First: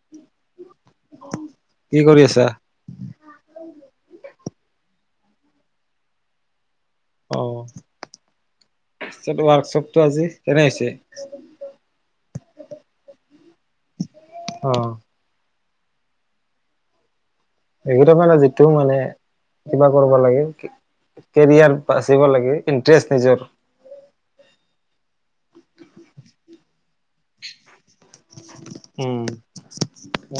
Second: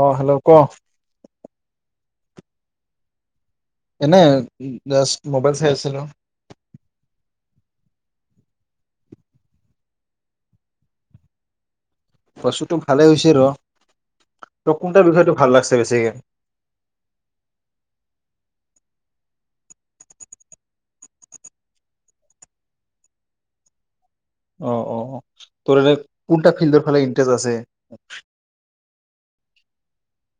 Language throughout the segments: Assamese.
আহ হেল্ল' ক কি কৰি আছা এনে জাষ্ট মোবাইল চাই আছিলো অ ৱৰ্কশ্বপটো আজি কেনে হৈছে বস্তুতটো ভালে হৈছে ৰ তই অ' কোনটা বিষয়টোটো ভাল লাগছে বেছিকে সেইগোটা যিটো মানে কিবা কৰিব লাগে কেৰিয়াৰ বাচিব লাগে ইণ্টাৰেষ্ট নিজৰ অ অ ত কোনটা ফিল্ডৰ ফালে ইন্টাৰেষ্ট আছে উ মো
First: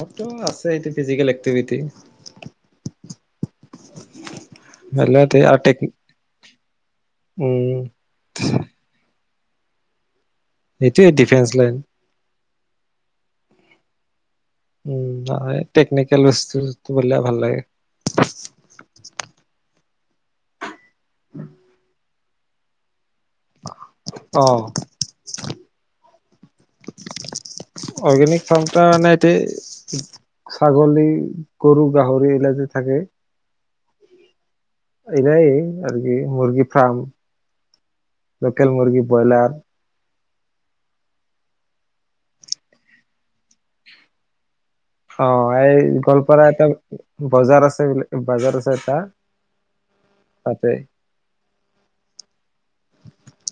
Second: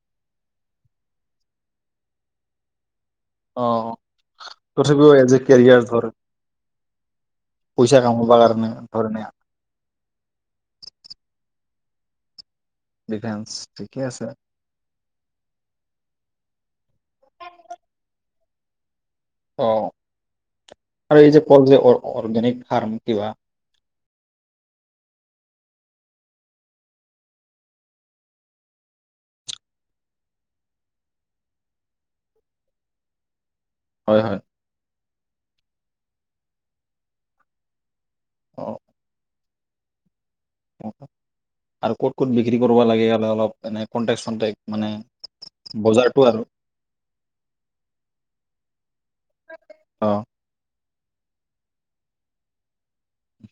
আছেটো ফিজিকেল এক্টিভিটি অ তথাপিও আৰু এজ এ টেক কেৰিয়াৰ ধৰ উম, পইচা কামব কাৰণে ধৰণে এইটোৱে ডিফেন্স লাইন ডিফেন্স ঠিকে আছে উম টেকনিকেল বস্তু বুলিলে ভাল লাগে অ আৰু এই যে পল যে অৰ্গেনিক ফাৰ্ম কিবা আহ অৰ্গেনিক ফাৰ্ম তাৰ মানে এতিয়া ছাগলী, গৰু, গাহৰি এইবিলাক যে থাকে। হয় হয় এই নাই আৰু কি মূৰ্গী ফাৰ্ম অ লোকেল মুৰ্গী বইলাৰ আৰু ক'ত ক'ত বিক্ৰী কৰিব লাগে অলপ কনটেক চনটেক অ এই গোৱালপাৰা এটা বজাৰ আছে বজাৰ আছে এটা অ তাতে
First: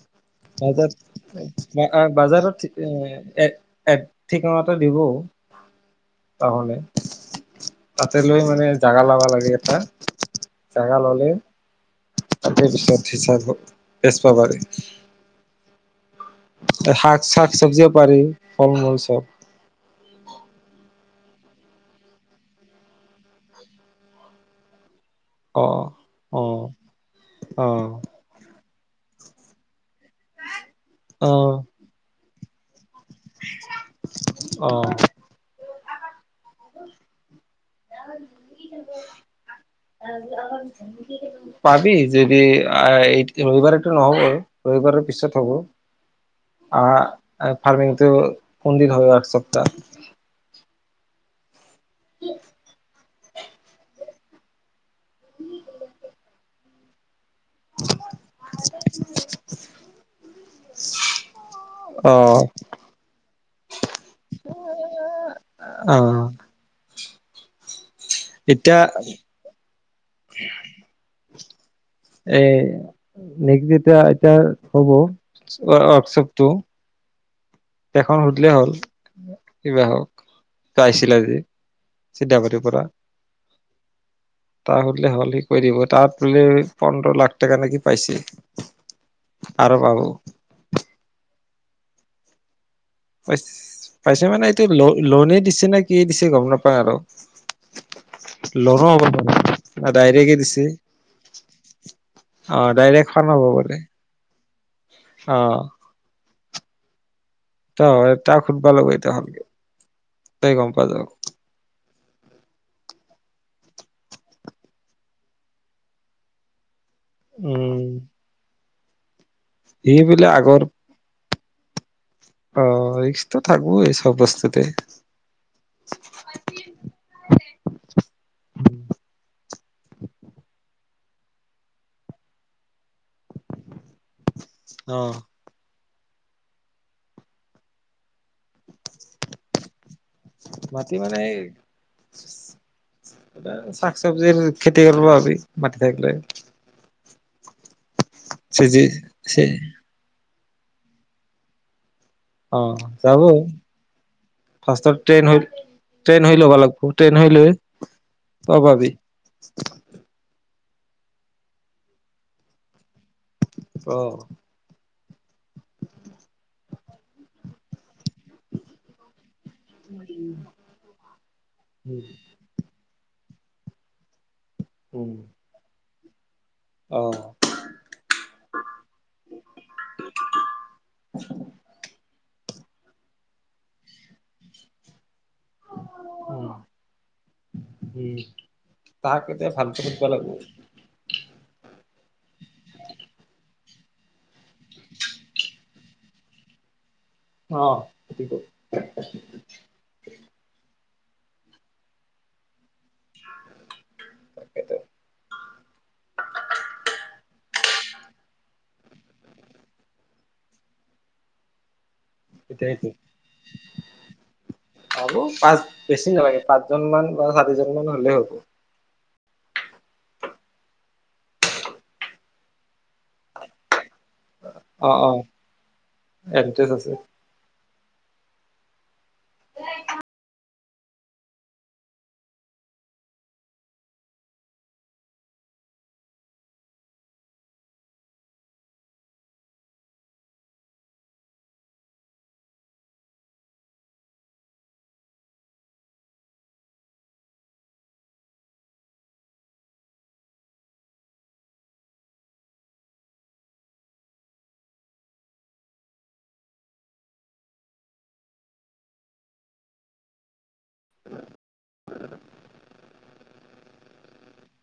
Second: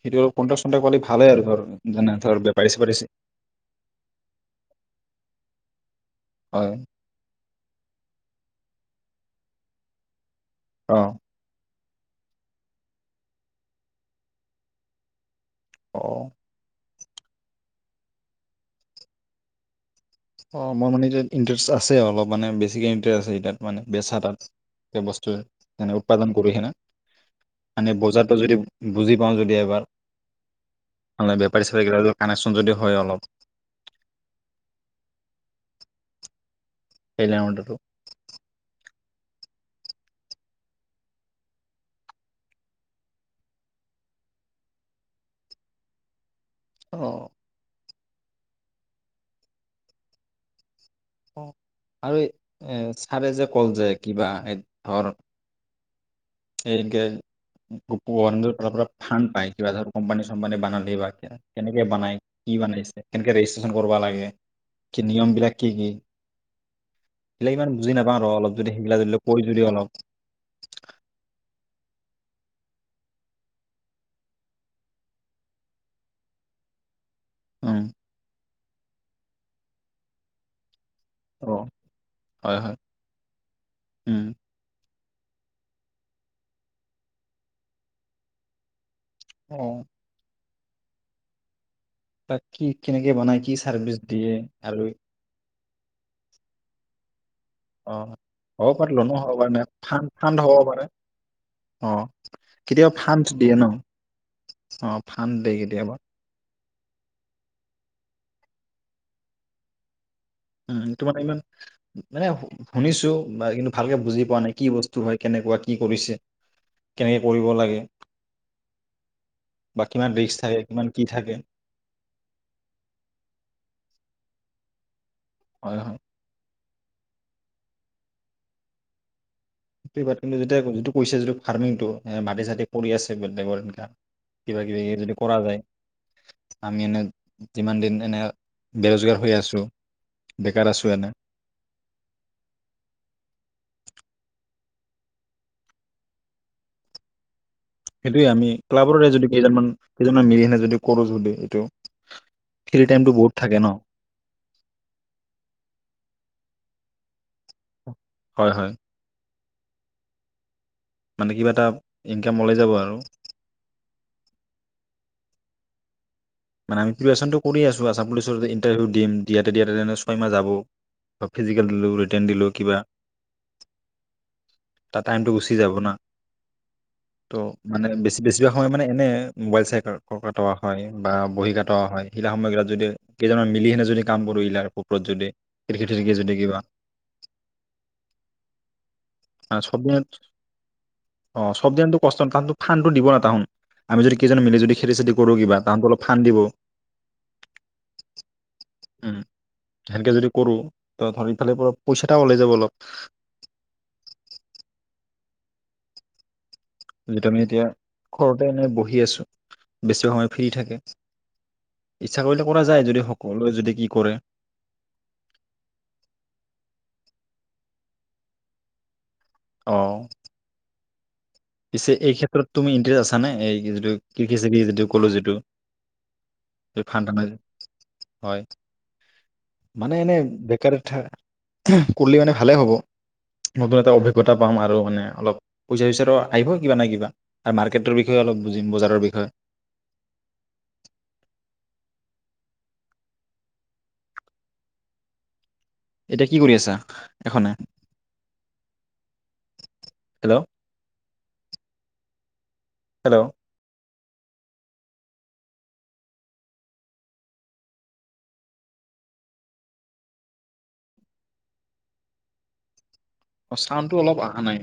সেইটো কন্টেক চন্টেক পালি ভালে আৰু ধৰ বাজাৰত যেনে ধৰ বেপাৰী চেপাৰী ঠিকনা এটা দিব হয় তহলে তাতে লৈ মানে জাগা লব লাগে এটা জাগা অ ললে [unintelligible] অ শাক চাক চবজিও পাৰি ফল মূল চব অ মোৰ মানে এতিয়া ইণ্টাৰেষ্ট আছে অলপ মানে বেছিকৈ ইণ্টাৰেষ্ট আছে এতিয়া মানে বেছা তাত বস্তু অ যেনে উৎপাদন অ কৰোঁহেনে অ মনে বজাৰটো যদি বুজি পাওঁ যদি এবাৰ অ মানে বেপাৰী চেপাৰী গেটা টো কানেকচন যদি হয় অলপ অ পাৰিলে ন মানে [unintelligible] [inaudible] পাবি যদি এই ৰবিবাৰেটো নহব আৰু ৰবিবাৰৰ পিছত হ'ব অ ফাৰ্মিং ত কোন দিনা হয় একসপ্তাহ অ আৰু এহ ভাৱে যে কত যায় কিবা এই ধৰণৰ এই যে [unintelligible] গৰম‌ দিনত আপোনাৰ ফান পায় কিবা ধৰক কোম্পানী চোম্পানী বনালে বা কেনেকে অ বনাই কি বনাইছে কেনেকে ৰেজিষ্ট্ৰেশচন কৰিব লাগে কি নিয়ম বিলাক কি কি অ সেইবিলাক ইমান বুজি নাপাওঁ আৰু অলপ যদি এতিয়া সেইবিলাক যদি কৈ যদি অলপ এ নেক্সট যেতিয়া ইষ্টাত হ'ব ৱৰ্কশ্বপটো উম এখন সুধিলে হ'ল কিবা হওক চাইছিলা যে অ হয় চিদাপতি হয় পৰা উম, তাৰ হ'ল তেনেহলে কৰি দিব তাত বোলে পোন্ধৰ লাখ টকা নেকি পাইছে অ আৰু বাবু তাকে পাইছে মানে এইটো আৰু লোণে দিছে নে কি এ দিছে গম নাপাওঁ আৰু উম অ হ'ব পাৰে লোনো হ'ব পাৰে ন ফানড ডাইৰেক্টে ফানড দিছে হ'ব পাৰে অ অ কেতিয়াবা ডাইৰেক্ট খন ফানড হ'ব দিয়ে পাৰে ন অ ফানড দি দিয়ে কেতিয়াবা অ তাক সুধিব লাগিব এতিয়া ভালকে উম তোমাক ইমান এইয়া শুনিছো বা কিন্তু ভালকে বুজি পোৱা নাই কি বস্তু হয় কেনেকুৱা কি কৰিছে কেনেকৈ কৰিব লাগে? উম বা সি কিমান বোলে ৰিস্ক থাকে আগৰ কিমান কি থাকে অ ৰিক্সতো‌ থাকিব এই চব বস্তুতে হয় হয় উম কিন্তু যেতিয়া যিটো কৈছে যিটো ফাৰ্মিংটো মাটি চাতি পৰি আছে প্ৰতেক্যৰ বিঘা কিবা কিবি অ' যদি কৰা যায় আমি এনে যিমান দিন এনে বে ৰজগাৰ হৈ আছো বেকাৰ আছো মাটি এনে মানে এ শাক চবজিৰ খেতি কৰিব কাৰণে মাটি থাকিলে সেইটোয়ে আমি চিজি ক্লাবৰে যদি চি কেইজনমান কেইমান মিলি যদি কৰো যদি এইটো অ ফ্ৰী টাইমটো যাব বহুত থাকে ন ফাৰ্ষ্টত ট্ৰেইন হৈ ট্ৰেইন হৈ ল'ব লাগে [unintelligible] হয় হয় [unintelligible] মানে কিবা এটা ইনকাম ওলাই যাব আৰু অ মানে আমি প্ৰিপেয়াৰেষ্ণনটো কৰি আছো আছাম পুলিচত ইণ্টাৰভিউ দিম দিয়াতে দিয়াতে তেনে ছয়মাহ যাব বা ফিজিকেল দিলোঁ ৰিটাৰ্ণ দিলোঁ কিবা তাৰ উম টাইমটো গুচি যাব না অ' ত' মানে বেছি বেছিভাগ সময় মানে এনে মোবাইল চাই কটোৱা হয় অ বহি কাট হয় শিলা সময় এইবিলাক যদি কেইজনমান মিলিহনে যদি কাম কৰো ইিলাৰ কুকৰত যদি ক যদি কিবা উম তাক এতিয়া চব ভালকে দিন সুধিব লাগিব অ চব দিনো কষ্ট তাহ খানটো দিব ন তাহন আমি যদি কেইজন মিলি যদি খেতি চেতি কৰো কিবা তাহনতো অলপ ফা্দ দিব অ সতি উম সেনেকে যদি কৰো ত ধৰি ইফালে পইচাটা ওলাই যাব অলপ তাকেতো যিটো আমি এতিয়া ঘৰতে এনে বহি আছো বেছি সময় ফ্ৰী থাকে ইচ্ছা কৰিলে কৰা যায় যদি সকলোৱে যদি কি কৰে আৰু পাঁচ বেছি নালাগে পাঁচজন মান ছয় সাত হজনাৰ মান হলে হ'ব আহ পিছে এই ক্ষেত্ৰত তুমি ইণ্টাৰেষ্ট আছা নে এই যিটো কৃষি জিবি যিটো অ' কলো অ' যিটো এড্ৰেছ সেই আছে ফানান হয় মানে এনে বেকাৰ এথা কৰিলে মানে ভালে হ'ব নতুন এটা অভিজ্ঞতা পাম আৰু মানে অলপ পইচা চইচাৰো আহিব কিবা নাই কিবা আৰু মাৰ্কেটৰ বিষয়ে অলপ বুজিম বজাৰৰ বিষয়ে এতিয়া কি কৰি আছা এখনে হেল্ল' হেল্ল' উ অ চাউনটো অলপ অহা নাই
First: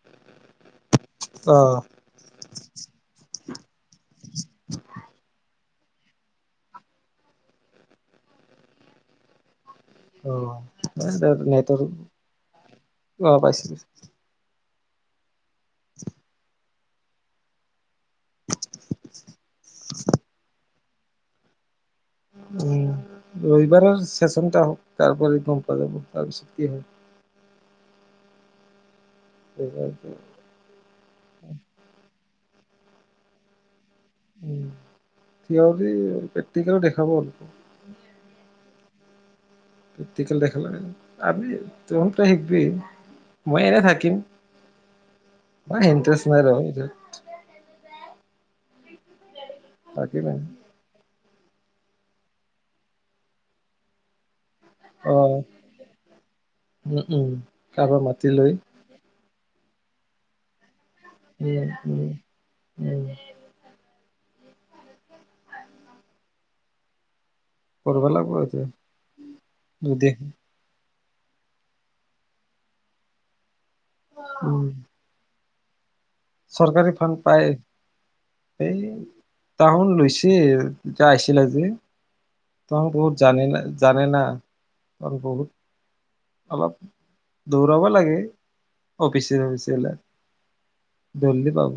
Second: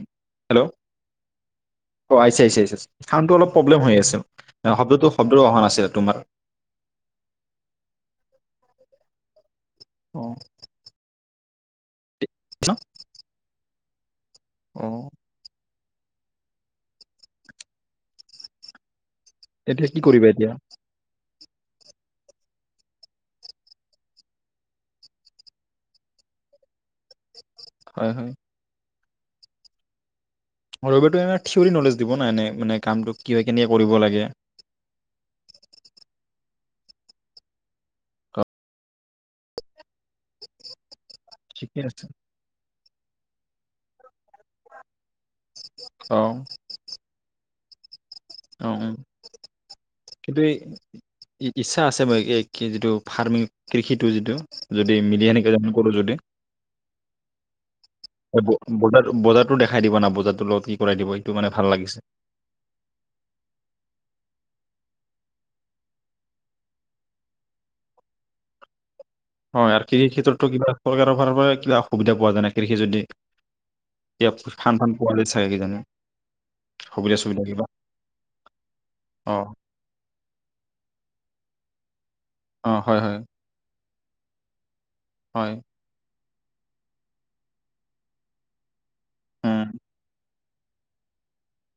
হেল্ল' অ আহিছে আহিছে চাউটো অলপ প্ৰব্লেম হৈ আছিল শব্দটো শব্দৰ অহা নাছিলে তোমাৰ অ হয় ছাগে নাই তে- অ পাইছিলো আহ এতিয়া কি কৰিবা এতিয়া উম ৰবিবাৰৰ চেচনটা হওক তাৰপ গম পোৱা যাব তাৰপিছত কি হয় হয় হয় পেপাৰটো এইবাৰ থিয়ৰী নলেজ দিব ন এনে মানে কামটো কি হয় কেনে উম থিয়ৰী প্ৰেক অ, [unintelligible] প্ৰেকটিকেল দেখা দে নাই আজি ঠিকে আছে তম কি শিকিবি মই এনে থাকিম মই অ ইণ্ট্ৰেষ্ট নাই আৰু ইয়াত অ উম থাকিম কিন্তু এই ইচ্ছা আছে মই যিটো ফাৰ্মিং কৃষিটো যিটো যদি অ মিলি এনেকে কৰো যদি উম উম কাৰোবাৰ মাতি লৈ বজাৰত দেখাই দিব না বজাৰটো লগত কি কৰাই দিব এইটো মানে ভাল উম লাগিছে উম উম কৰবা লাগবো আজি হয় আৰু কৃষি ক্ষেত্ৰতটো কিবা চৰকাৰৰ ফালৰ পৰা কিবা সুবিধা পোৱা যায় নেকি কৃষি যদি এতিয়া উম ফান ফান পলিচি সেই কি জানি চৰকাৰী ফাউন পাই এই অঁ তাৰ সোন লৈছে এতিয়া আহিছিলে যে অঁ তাৰ হয় বহুত হয় জানে না জানে না তাৰ হয় বহুত অলপ দৌৰাব লাগে অফিছ ফপিছ উম, বিলাক জলি দি পাব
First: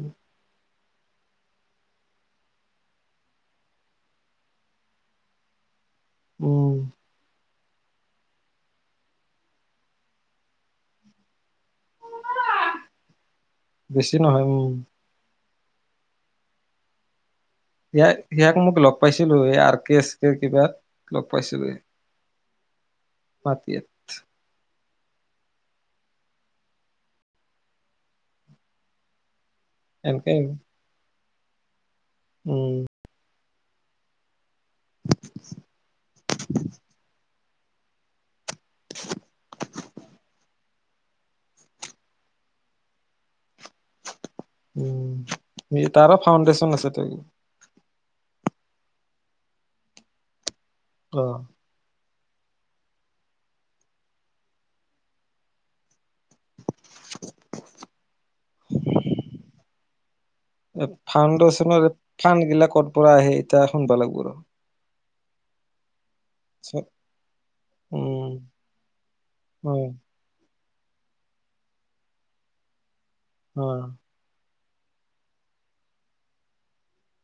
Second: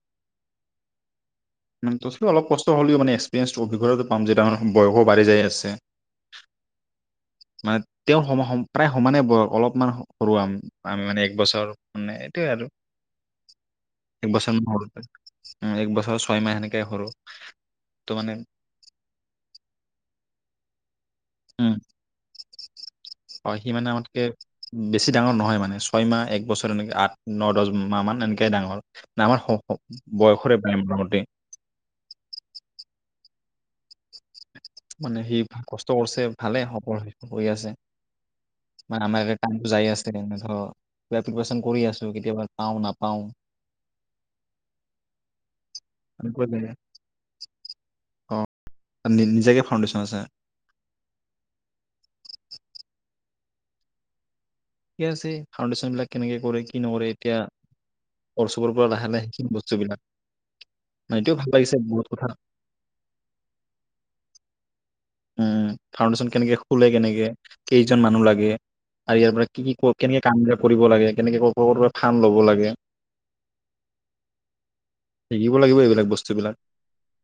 তথলিও অলপ কষ্ট হ'লেও মানে এক্সপিৰিয়ঞ্চটো অভিজ্ঞতাৰপাম যে ডাঙৰ হম বয়সবাঢ়ি যায় আছে উম মানে তেওঁৰ সম সম প্ৰায় সমানে অলপমান সৰু আমি মানে এক বছৰ মানে এইটোৱে আৰু বেছি এক নহয় বছৰ উম মান সৰু এক বছ ছয় মাহ সেনেকে সৰু ত' ইয়াক মানে ইয়াক মোক লগ পাইছিলো আৰ কে এ কে কিবা লগ উম পাইছিলেই হয় সি মানে আমাতকে বেছি ডাঙৰ নহয় মানে ছয় মাহ একবছৰ এনেকে আঠ ন দহ মাহ মান এনেকে ডাঙৰ আমাৰ এনেকে বয়সৰ ফড ৰ মতে মোটামুটি উম মানে সি কষ্ট কৰিছে ভালে হব হৈ আছে মানে আমাৰ তাই বুজাই আছে তেনে পিপিযাৰেচন কোৱেচন কৰি আছো কেতিয়াবা পাওঁ নাপাও উম তাৰো এনেকুৱা লাগে। ফাউণ্ডেশ্যন আছে ত নিজাকে ফাউণ্ডেশ্যন আছে আহ থিক আছে ফাউণ্ডেশ্যন বিলাক কেনেকে কৰে কি নকৰে এতিয়া অৰ চুবুৰ পৰা লাহে লাহে সেইখিনি বস্তুবিলাক মাইতিও ভাল লাগিছে ফাউণ্ডেশ্যনৰ বহুত কথা ফাণ্ড গিলা ক'ৰ পৰা আহে এতিয়া শুনবা লাগব ৰ উম ফাউডেশ্যন কেনেকে খোলে কেনেকে কেইজন মানুহ উম লাগে আৰু ইয়াৰ পৰা কি অ কেনেকে কাম কৰিব লাগে কেনেকে ক'ৰ ক' ফাড ল'ব লাগে অ শিকিব লাগিব এইবিলাক বস্তুবিলাক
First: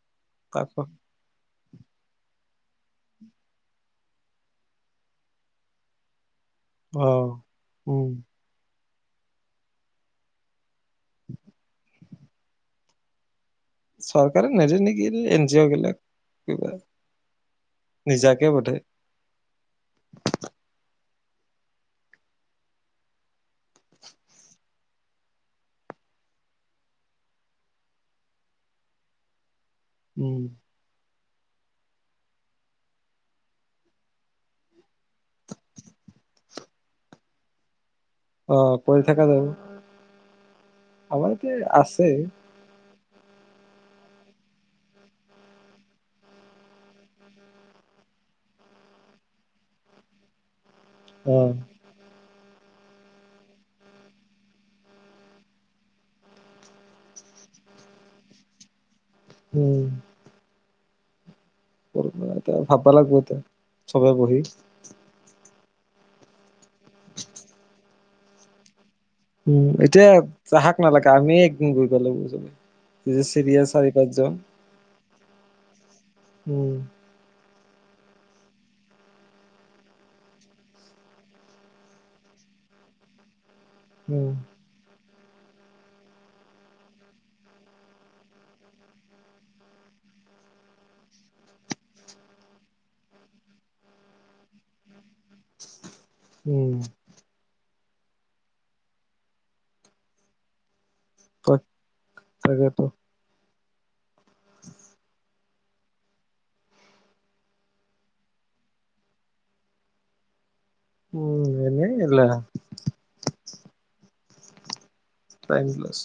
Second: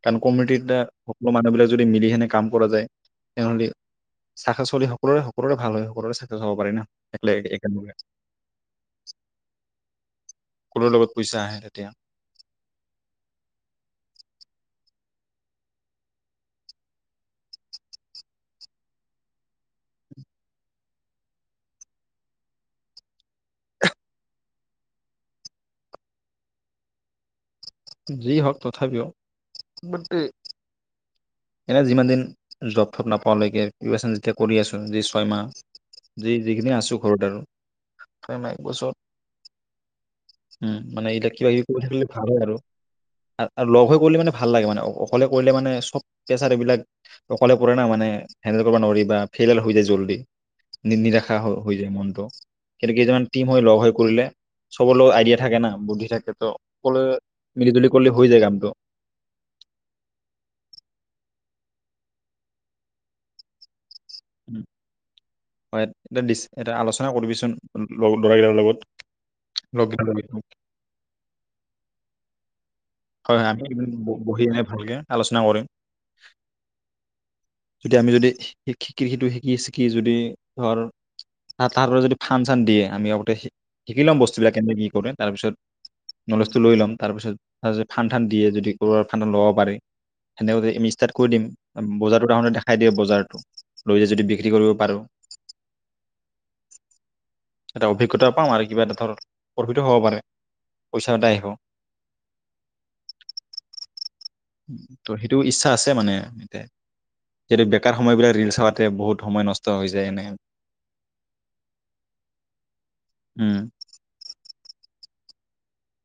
কাৰণ কমিউিটিৰ তাক দ সকলো মানুহবিলাক‌ যদি মিলিহেনে কাম কৰা যায় তেহ চখা চলি সকলোৰে সকলোৰে ভাল হয় সকলোৰে খব পাৰে ন অ একলাই একন উম কৰ লগত পইচা আহে তেতিয়া চৰকাৰে নেদে নেকি এন জি অ' বিলাক কিবা নিজাকে বধায় যি হওক তথাপিও বাট‌ উম এনে যিমান দিন জপ থপ নাপাৱালৈকে প্ৰভচন যেতিয়া কৰি আছো যি ছয়মাহ যি যিখিনি আছো ঘৰত আৰু ছয়মাহ এক আহ বছৰ পৰি থকা যাব উম মানে আমাৰ এবিলাক ইতে কিবা কিবি কৰি থাকিলে আছে ভাল হয় আৰু লগ হৈ কৰিলে মানে ভাল লাগে মানে অকলে কৰিলে মানে সব প্ৰেচাৰ এইবিলাক অকলে প না মানে হেণ্ডেল কৰিব নোৱাৰি বা ফেইলোৰ হৈ যায় জল্দি নিৰাখা উম হৈ যায় মনটো কিন্তু কেইজনমান টিম হৈ লগ হৈ কৰিলে চব লগ দিয়া থাকে না বুদ্ধি থাকে তো সকলোৱে মিলি জুলি কৰিলে হৈ যায় কামটো উম কৰ ভাববা লাগিব ত চবে বহি উম। হয় এটা দিছে এটা আলচনা কৰিবিচোন লগ দৰা কেইটাৰ লগত উম লগকেইটাৰ এতিয়া লগত। চাহাক নালাগে আমি উম বুজালোঁ বুজালোঁ হয় হয় আমিদিন বহি আনে ভালকে আলোচনা কৰিম‌ উম যদি আমি যদি শিকি সিটো শিকি শিকি যদি ধৰ তাৰৰে যদি ফান চান দিয়ে আমি আগতে শিকি ল'ম উম বস্তুবিলাক কেনেকে কি কৰে তাৰপিছত নলেজটো লৈ ল'ম তাৰপিছত তাৰপিছ ফাণ্ড তান্ দিয়ে যদি ক'ৰবাৰ ফা্ড ল'ব পাৰে তেনেকৈ আমি ষ্টাৰ্ট কৰি দিম বজাৰটোতে দেখাই দিয়ে বজাৰটো লৈ য যদি বিক্ৰী কৰিব পাৰোঁ উম এটা অভিজ্ঞতা পাাম আৰু কিবা এটা ধৰ প্ৰফিত হ'ব পাৰে পইচা এটাই অহ চাগেতো ত' সেইটো ইচ্ছা আছে মানে এতে যিহেতু বেকাৰ সময়বিলাক ৰিল চ হওঁতে বহুত সময় নষ্ট হৈ যায় এনে উম এনে গেলা উম টাইম পাছ